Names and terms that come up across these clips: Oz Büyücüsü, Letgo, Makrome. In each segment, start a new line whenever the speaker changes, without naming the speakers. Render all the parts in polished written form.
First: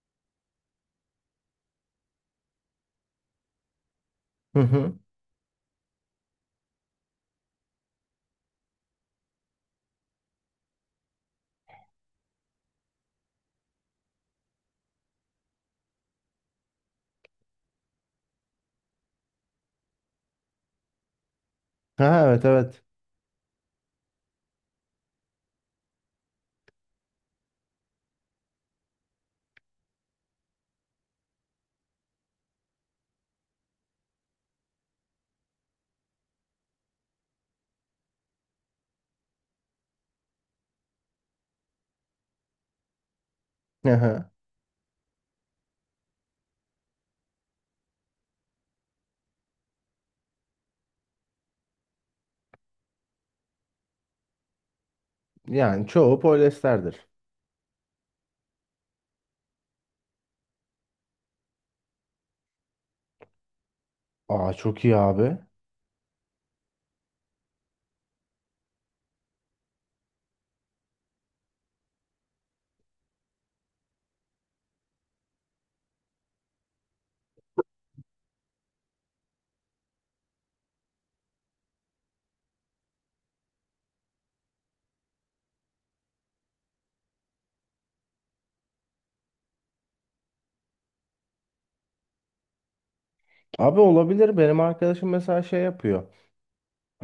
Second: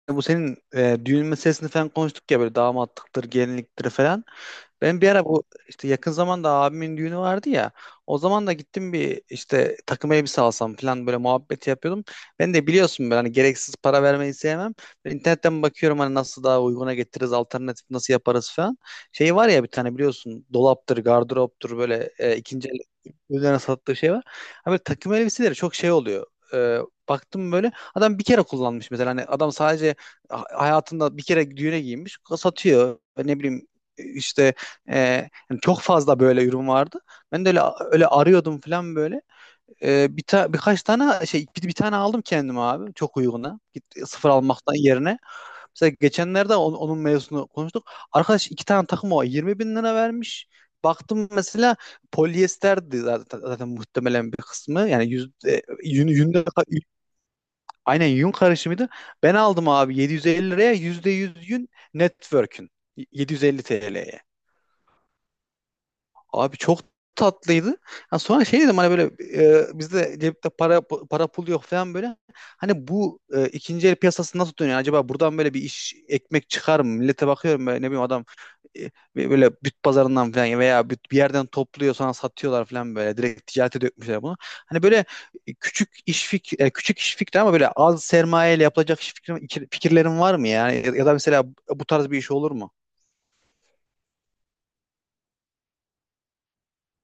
İşte bu senin düğün meselesini falan konuştuk ya, böyle damatlıktır, gelinliktir falan.
Hı hı.
Ben bir ara bu işte yakın zamanda abimin düğünü vardı ya. O zaman da gittim bir işte takım elbise alsam falan böyle muhabbeti yapıyordum. Ben de biliyorsun, ben hani gereksiz para vermeyi sevmem. Ben internetten bakıyorum hani nasıl daha uyguna getiririz, alternatif nasıl yaparız falan. Şey var ya, bir tane biliyorsun, dolaptır, gardıroptur böyle
Ha, evet
ikinci el
evet.
üzerine sattığı şey var. Abi takım elbiseleri çok şey oluyor. E, Baktım böyle adam bir kere kullanmış mesela, hani adam sadece hayatında bir kere düğüne giymiş satıyor, ne bileyim işte e, yani çok fazla böyle ürün vardı. Ben de öyle öyle arıyordum falan böyle. Birkaç tane şey, bir tane aldım kendime abi, çok uyguna. Git
Hı
sıfır
hı.
almaktan yerine. Mesela geçenlerde onun mevzusunu konuştuk. Arkadaş iki tane takım o 20 bin lira vermiş. Baktım mesela polyesterdi, zaten muhtemelen bir kısmı. Yani yüzde,
Yani
yün,
çoğu
yünde,
polyester.
aynen yün karışımıydı. Ben aldım abi 750 liraya %100 yün network'ün. 750 TL'ye.
Aa, çok iyi abi.
Abi çok tatlıydı. Ya sonra şey dedim hani böyle bizde cepte para pul yok falan böyle. Hani bu ikinci el piyasası nasıl dönüyor? Yani acaba buradan böyle bir iş, ekmek çıkar mı? Millete bakıyorum, böyle ne bileyim adam e, böyle büt pazarından falan veya büt bir yerden topluyor, sonra satıyorlar falan böyle. Direkt ticarete dökmüşler bunu. Hani böyle küçük iş fikri ama böyle az sermayeyle yapılacak iş fikri, fikirlerin var mı yani? Ya da mesela bu tarz bir iş olur mu?
Abi olabilir. Benim arkadaşım mesela şey yapıyor.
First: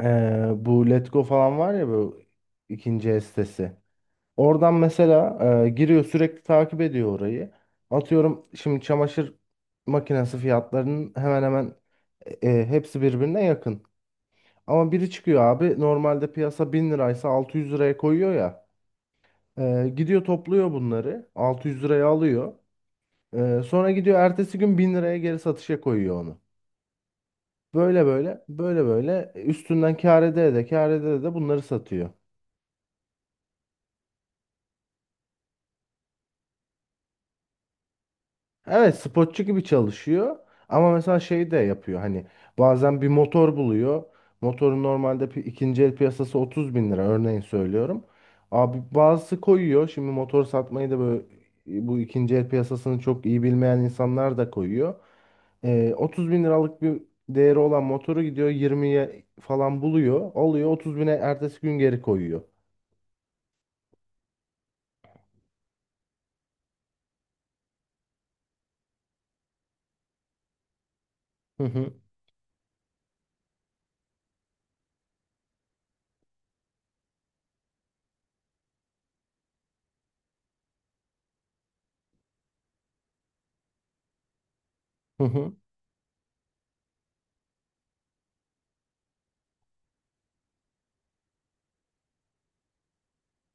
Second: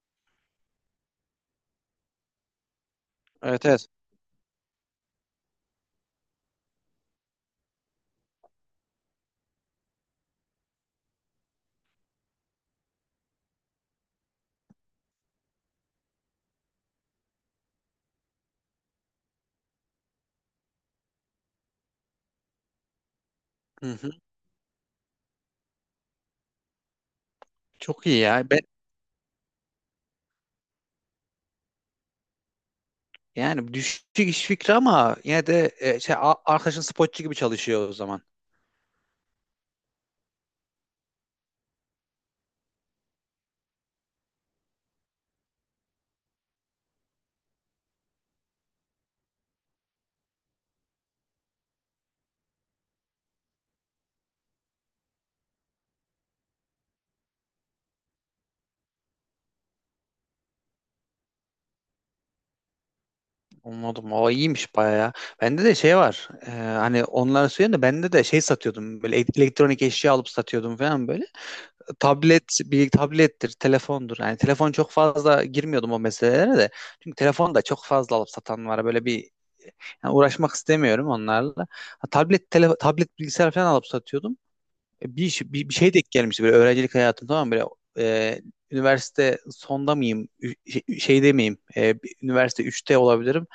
Bu Letgo falan var ya, bu ikinci el
Evet,
sitesi.
evet.
Oradan mesela giriyor, sürekli takip ediyor orayı. Atıyorum, şimdi çamaşır makinesi fiyatlarının hemen hemen hepsi birbirine yakın. Ama biri çıkıyor abi, normalde piyasa 1.000 liraysa 600 liraya koyuyor ya. Gidiyor topluyor bunları. 600 liraya alıyor. Sonra
Hı hı.
gidiyor ertesi gün 1.000 liraya geri satışa koyuyor onu. Böyle
Çok iyi
böyle
ya. Ben
böyle böyle üstünden kâr ede de kâr ede de bunları satıyor.
yani düşük iş fikri, ama yine de arkadaşın spotçu gibi çalışıyor o zaman.
Evet, spotçu gibi çalışıyor ama mesela şey de yapıyor, hani bazen bir motor buluyor. Motorun normalde ikinci el piyasası 30 bin lira, örneğin söylüyorum. Abi bazısı koyuyor şimdi motor satmayı da böyle, bu ikinci el piyasasını çok iyi bilmeyen insanlar da koyuyor. 30 bin liralık bir değeri olan motoru gidiyor 20'ye falan buluyor, alıyor, 30 bine ertesi gün geri koyuyor.
Anladım. O iyiymiş bayağı ya. Bende de şey var. Hani onları söyleyeyim de, bende de şey satıyordum. Böyle elektronik eşya alıp satıyordum falan böyle.
Hı hı
Tablet, bir tablettir, telefondur. Yani telefon çok fazla girmiyordum o meselelere de. Çünkü telefon da çok fazla alıp satan var. Böyle bir, yani uğraşmak istemiyorum onlarla. Ha, tablet bilgisayar falan alıp satıyordum. E, Bir,
hı
iş-
hı
bir, bir şey denk gelmişti böyle, öğrencilik hayatım, tamam mı? Böyle e, üniversite sonda mıyım? Şeyde miyim? Üniversite üçte olabilirim.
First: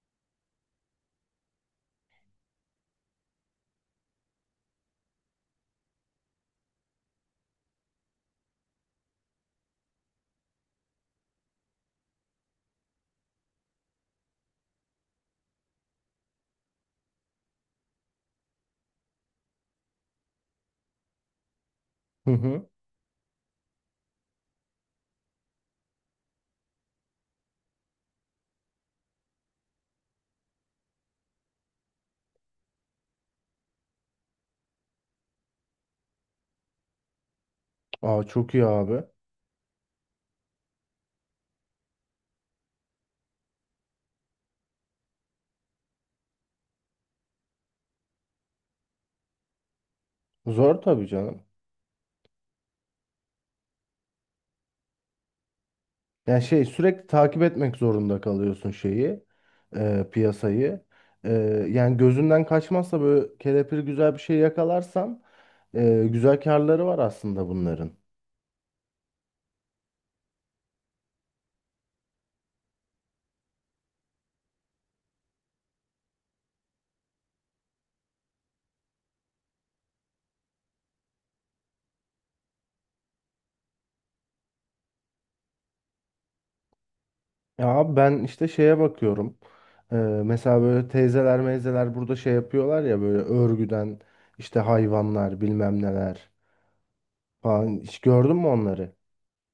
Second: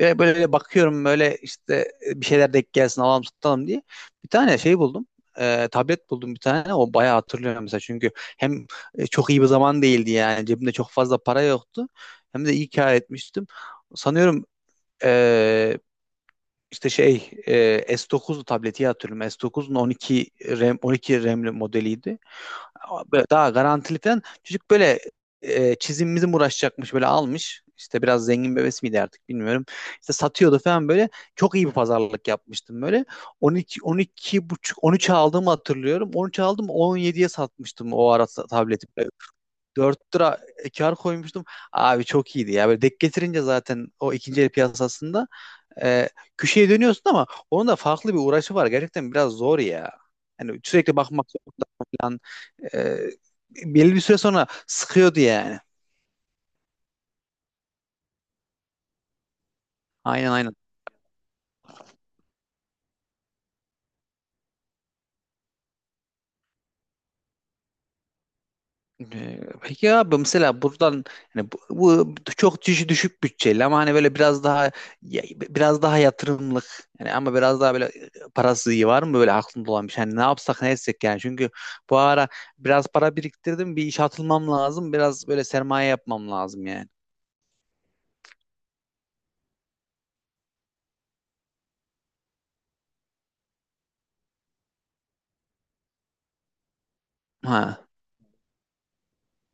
Böyle bakıyorum böyle işte bir şeyler denk gelsin, alalım satalım diye. Bir tane şey buldum. Tablet buldum bir tane. O bayağı hatırlıyorum mesela. Çünkü hem çok iyi bir zaman değildi yani. Cebimde çok fazla para yoktu. Hem de iyi kâr etmiştim. Sanıyorum e, işte şey, S9 tableti hatırlıyorum. S9'un 12 RAM, 12 RAM'li modeliydi.
hı. Hı.
Böyle daha garantiliden çocuk böyle çizimimizin uğraşacakmış böyle almış. İşte biraz zengin bebesi miydi, artık bilmiyorum. İşte satıyordu falan böyle. Çok iyi bir pazarlık yapmıştım böyle. 12, 12 buçuk, 13 aldığımı hatırlıyorum. 13 aldım, 17'ye satmıştım o
Aa,
ara
çok iyi
tableti.
abi.
4 lira kar koymuştum. Abi çok iyiydi ya. Böyle denk getirince zaten, o ikinci el piyasasında e, köşeye dönüyorsun, ama onun da farklı bir uğraşı var. Gerçekten biraz zor ya. Yani
Zor
sürekli
tabii
bakmak
canım.
zorunda falan. E, Belli bir süre sonra sıkıyordu yani.
Yani şey, sürekli takip etmek zorunda kalıyorsun şeyi,
Aynen, aynen.
piyasayı. E, Yani gözünden kaçmazsa, böyle kelepir güzel bir şey yakalarsan güzel karları var aslında bunların.
Peki abi, mesela buradan, yani bu çok düşük bütçeli, ama hani böyle biraz daha biraz daha yatırımlık yani, ama biraz daha böyle parası iyi var mı böyle aklında olan bir şey? Hani ne yapsak ne etsek yani, çünkü bu ara biraz para biriktirdim, bir işe atılmam lazım, biraz böyle sermaye yapmam lazım yani.
Ya abi, ben işte şeye bakıyorum. Mesela böyle teyzeler meyzeler burada şey yapıyorlar ya, böyle örgüden işte hayvanlar bilmem neler falan.
Ha.
Hiç gördün mü onları?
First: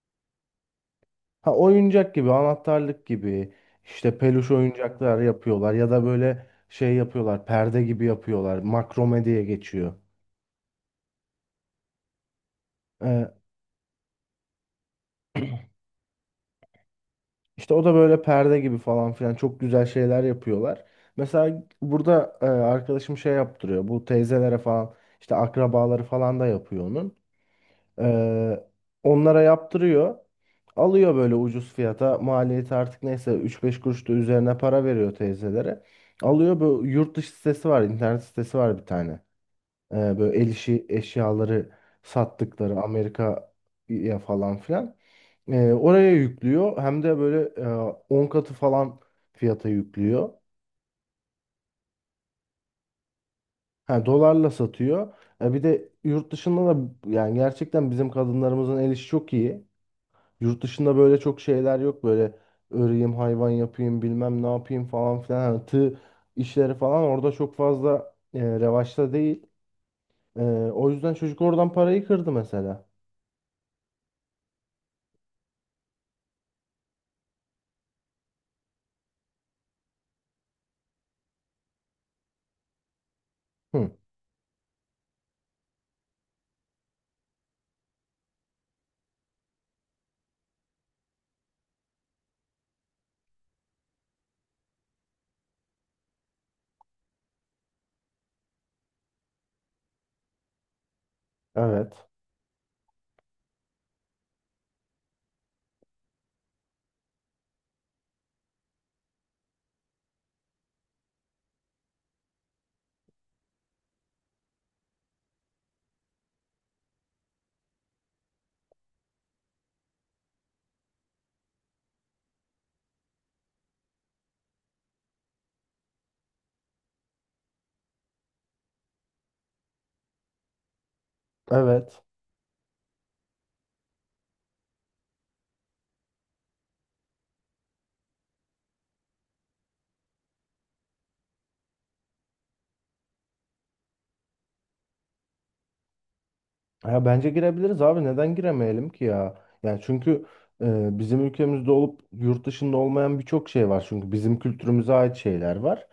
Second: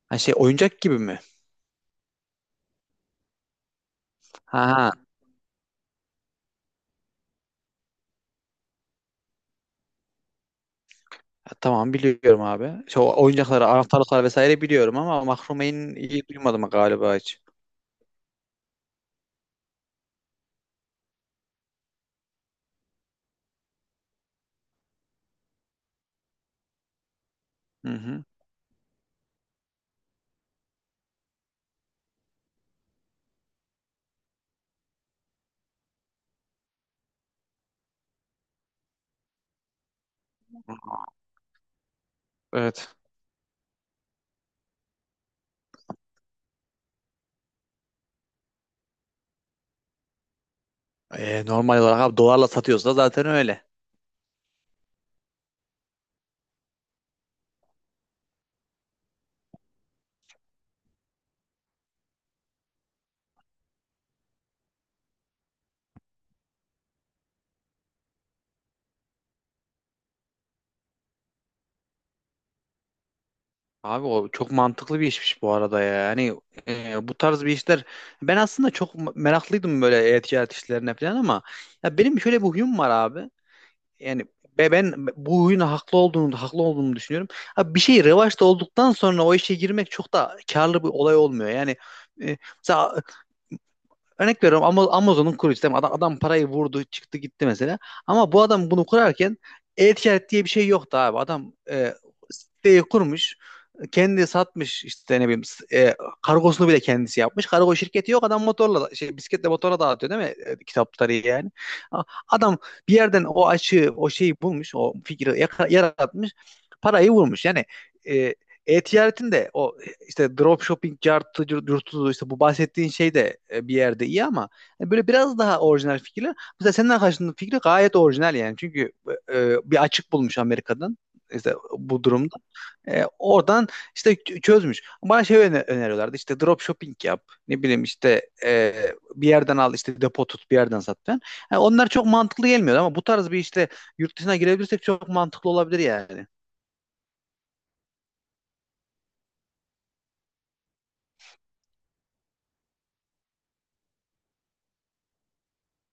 Ha, şey oyuncak gibi mi?
Ha, oyuncak gibi, anahtarlık gibi, işte peluş
Ha, ha.
oyuncaklar yapıyorlar, ya da böyle şey yapıyorlar, perde gibi yapıyorlar. Makrome diye geçiyor.
Tamam, biliyorum abi. Şu
Ee,
oyuncakları, anahtarlıkları vesaire biliyorum, ama mahrumeyin iyi duymadım galiba hiç.
işte o da böyle perde gibi falan filan, çok güzel şeyler yapıyorlar. Mesela burada arkadaşım şey yaptırıyor. Bu teyzelere falan, işte akrabaları falan da yapıyor onun.
Hı hı.
Ee, Onlara yaptırıyor. Alıyor böyle ucuz fiyata. Maliyeti artık neyse, üç beş kuruş da üzerine para veriyor teyzelere. Alıyor, böyle yurt dışı sitesi var, internet sitesi var bir tane. Böyle el işi eşyaları sattıkları
Evet.
Amerika'ya falan filan. Oraya yüklüyor. Hem de böyle 10 katı falan fiyata yüklüyor.
Normal olarak abi, dolarla satıyorsa zaten öyle.
Ha, dolarla satıyor. Bir de yurt dışında da, yani gerçekten bizim kadınlarımızın el işi çok iyi. Yurt dışında böyle çok şeyler yok, böyle öreyim, hayvan yapayım, bilmem ne yapayım falan filan, hani tığ işleri falan orada çok fazla revaçta değil. E, O yüzden çocuk oradan parayı kırdı mesela.
Abi o çok mantıklı bir işmiş bu arada ya. Yani bu tarz bir işler, ben aslında çok meraklıydım böyle e-ticaret işlerine falan, ama ya benim şöyle bir huyum var abi.
Hı,
Yani ben bu oyuna haklı olduğumu düşünüyorum. Abi bir şey revaçta olduktan sonra o işe girmek çok da karlı bir olay olmuyor. Yani mesela, örnek veriyorum, Amazon'un kurucusu değil. Adam parayı vurdu, çıktı gitti mesela. Ama bu adam bunu kurarken e-ticaret diye bir şey yoktu abi. Adam
evet.
siteyi kurmuş. Kendi satmış işte, ne bileyim kargosunu bile kendisi yapmış. Kargo şirketi yok, adam motorla, şey, bisikletle, motora dağıtıyor değil mi kitapları yani. Adam bir yerden o açığı, o şeyi bulmuş, o fikri yaratmış, parayı vurmuş. Yani e, e-ticaretin de o işte dropshipping cartı yurtudu, işte bu bahsettiğin şey de bir yerde iyi, ama hani böyle biraz daha orijinal fikirler. Mesela senden karşındaki fikri gayet orijinal yani. Çünkü bir açık bulmuş Amerika'dan işte,
Evet.
bu durumda. Oradan işte çözmüş. Bana şey öneriyorlardı, işte dropshipping yap. Ne bileyim işte bir yerden al, işte depo tut, bir yerden sat falan. Yani onlar çok mantıklı gelmiyordu, ama bu tarz bir işte yurt dışına girebilirsek çok mantıklı olabilir yani.
Ya bence girebiliriz abi, neden giremeyelim ki ya? Yani çünkü bizim ülkemizde olup yurt dışında olmayan birçok şey var. Çünkü bizim kültürümüze ait şeyler var.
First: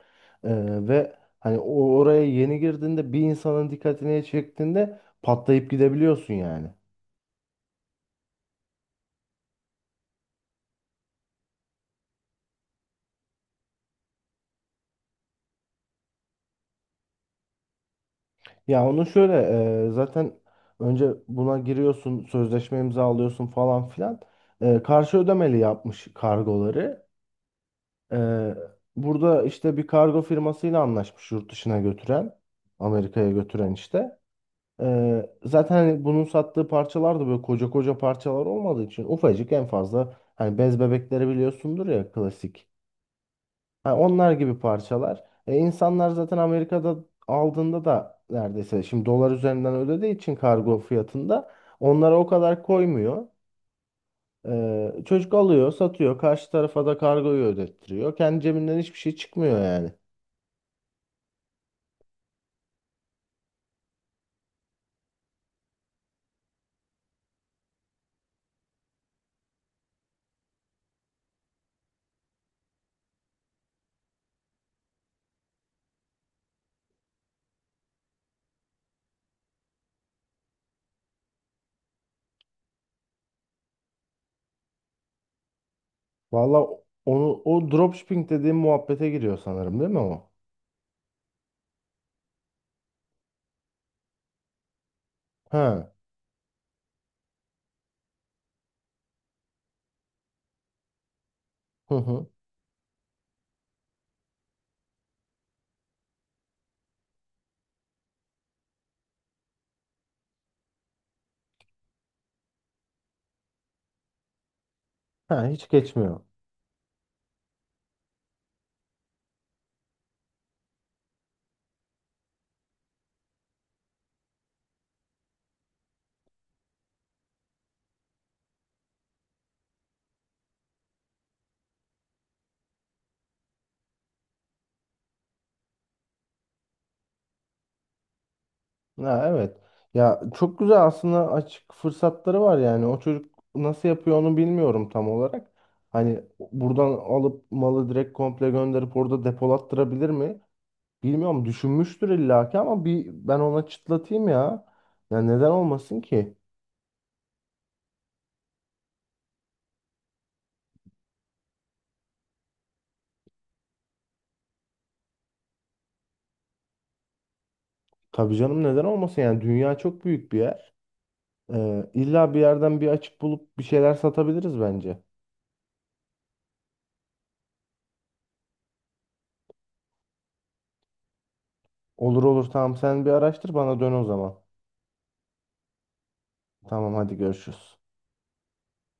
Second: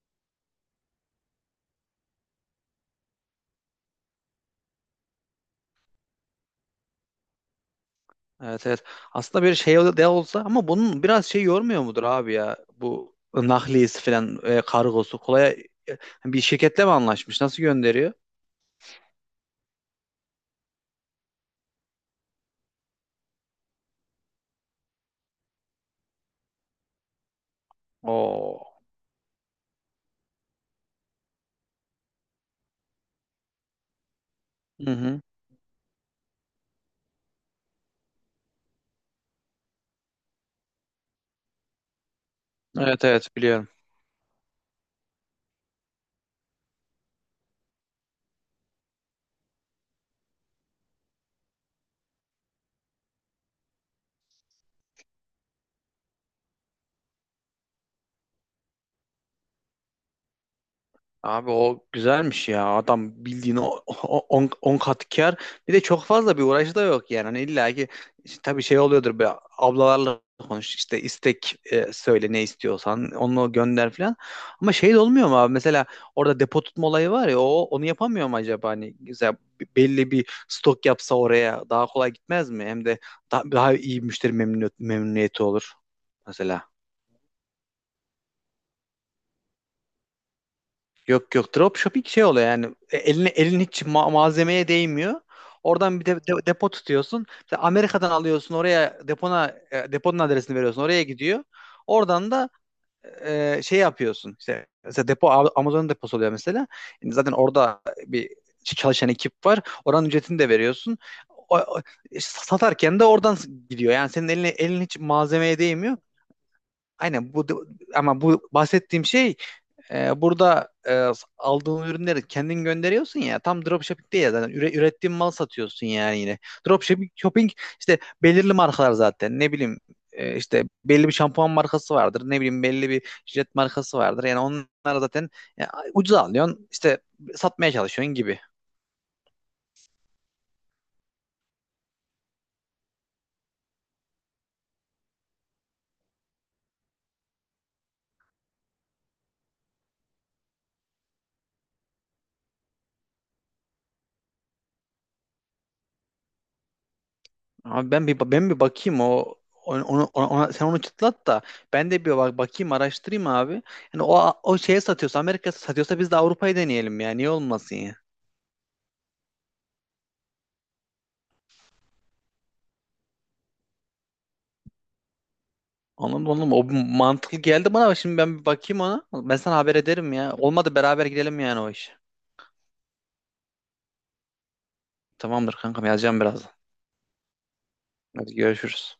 E, Ve hani o oraya yeni girdiğinde, bir insanın dikkatini çektiğinde patlayıp gidebiliyorsun yani.
Evet, evet. Aslında bir şey de olsa, ama bunun biraz şey yormuyor mudur abi ya? Bu nakliyesi falan, kargosu kolay, bir şirketle mi anlaşmış? Nasıl gönderiyor?
Ya onu şöyle, zaten önce buna giriyorsun, sözleşme imzalıyorsun falan filan. Karşı ödemeli yapmış kargoları. E,
Oo.
Burada işte bir kargo firmasıyla anlaşmış yurt dışına götüren, Amerika'ya götüren işte.
Hı hı.
Zaten hani bunun sattığı parçalar da böyle koca koca parçalar olmadığı için, ufacık en fazla, hani bez bebekleri biliyorsundur ya, klasik.
Evet, evet, biliyorum.
Ha, onlar gibi parçalar. İnsanlar zaten Amerika'da aldığında da neredeyse, şimdi dolar üzerinden ödediği için kargo fiyatında onlara o kadar koymuyor. Çocuk alıyor, satıyor. Karşı tarafa da kargoyu ödettiriyor. Kendi cebinden hiçbir şey çıkmıyor yani.
Abi o güzelmiş ya. Adam bildiğin 10 kat kâr. Bir de çok fazla bir uğraşı da yok yani. Hani illa ki işte tabii şey oluyordur, be ablalarla konuş işte, istek söyle, ne istiyorsan onu gönder falan. Ama şey de olmuyor mu abi? Mesela orada depo tutma olayı var ya, o onu yapamıyor mu acaba? Hani güzel, belli bir stok yapsa oraya, daha kolay gitmez mi? Hem de daha iyi müşteri memnuniyeti olur mesela.
Valla, onu o dropshipping dediğim muhabbete giriyor sanırım, değil mi o?
Yok, yok, dropshipping şey oluyor yani. Elin hiç malzemeye değmiyor.
Ha.
Oradan bir depo tutuyorsun. Mesela Amerika'dan alıyorsun, oraya depona, deponun adresini veriyorsun, oraya gidiyor.
Hı hı.
Oradan da şey yapıyorsun. İşte mesela depo, Amazon'un deposu oluyor mesela. Yani zaten orada bir çalışan ekip var. Oranın ücretini de veriyorsun. O, o- Satarken de oradan gidiyor. Yani senin elin hiç
Ha,
malzemeye
hiç
değmiyor.
geçmiyor.
Aynen bu, ama bu bahsettiğim şey burada aldığın ürünleri kendin gönderiyorsun ya, tam dropshipping değil ya, zaten ürettiğin mal satıyorsun yani yine. Dropshipping shopping işte, belirli markalar zaten, ne bileyim işte belli bir şampuan markası vardır, ne bileyim belli bir jilet markası vardır, yani onlar zaten ya, ucuza alıyorsun işte, satmaya çalışıyorsun gibi.
Ha, evet. Ya çok güzel aslında, açık fırsatları var yani. O çocuk nasıl yapıyor onu bilmiyorum tam olarak. Hani buradan alıp malı direkt komple gönderip orada depolattırabilir mi? Bilmiyorum, düşünmüştür illaki, ama bir ben ona çıtlatayım ya. Ya neden olmasın ki?
Ama ben bir bakayım o, sen onu çıtlat da, ben de bir bakayım, araştırayım abi. Yani o şeye satıyorsa, Amerika satıyorsa, biz de Avrupa'yı deneyelim ya. Niye olmasın ya?
Tabii canım, neden olmasın, yani dünya çok büyük bir yer. İlla bir yerden bir açık bulup bir şeyler satabiliriz bence.
Anladım, anladım. O mantıklı geldi bana. Ama şimdi ben bir bakayım ona. Ben sana haber ederim ya. Olmadı beraber gidelim yani o iş.
Olur olur, tamam, sen bir araştır bana dön o zaman.
Tamamdır kankam, yazacağım birazdan.
Tamam, hadi görüşürüz.
Hadi görüşürüz.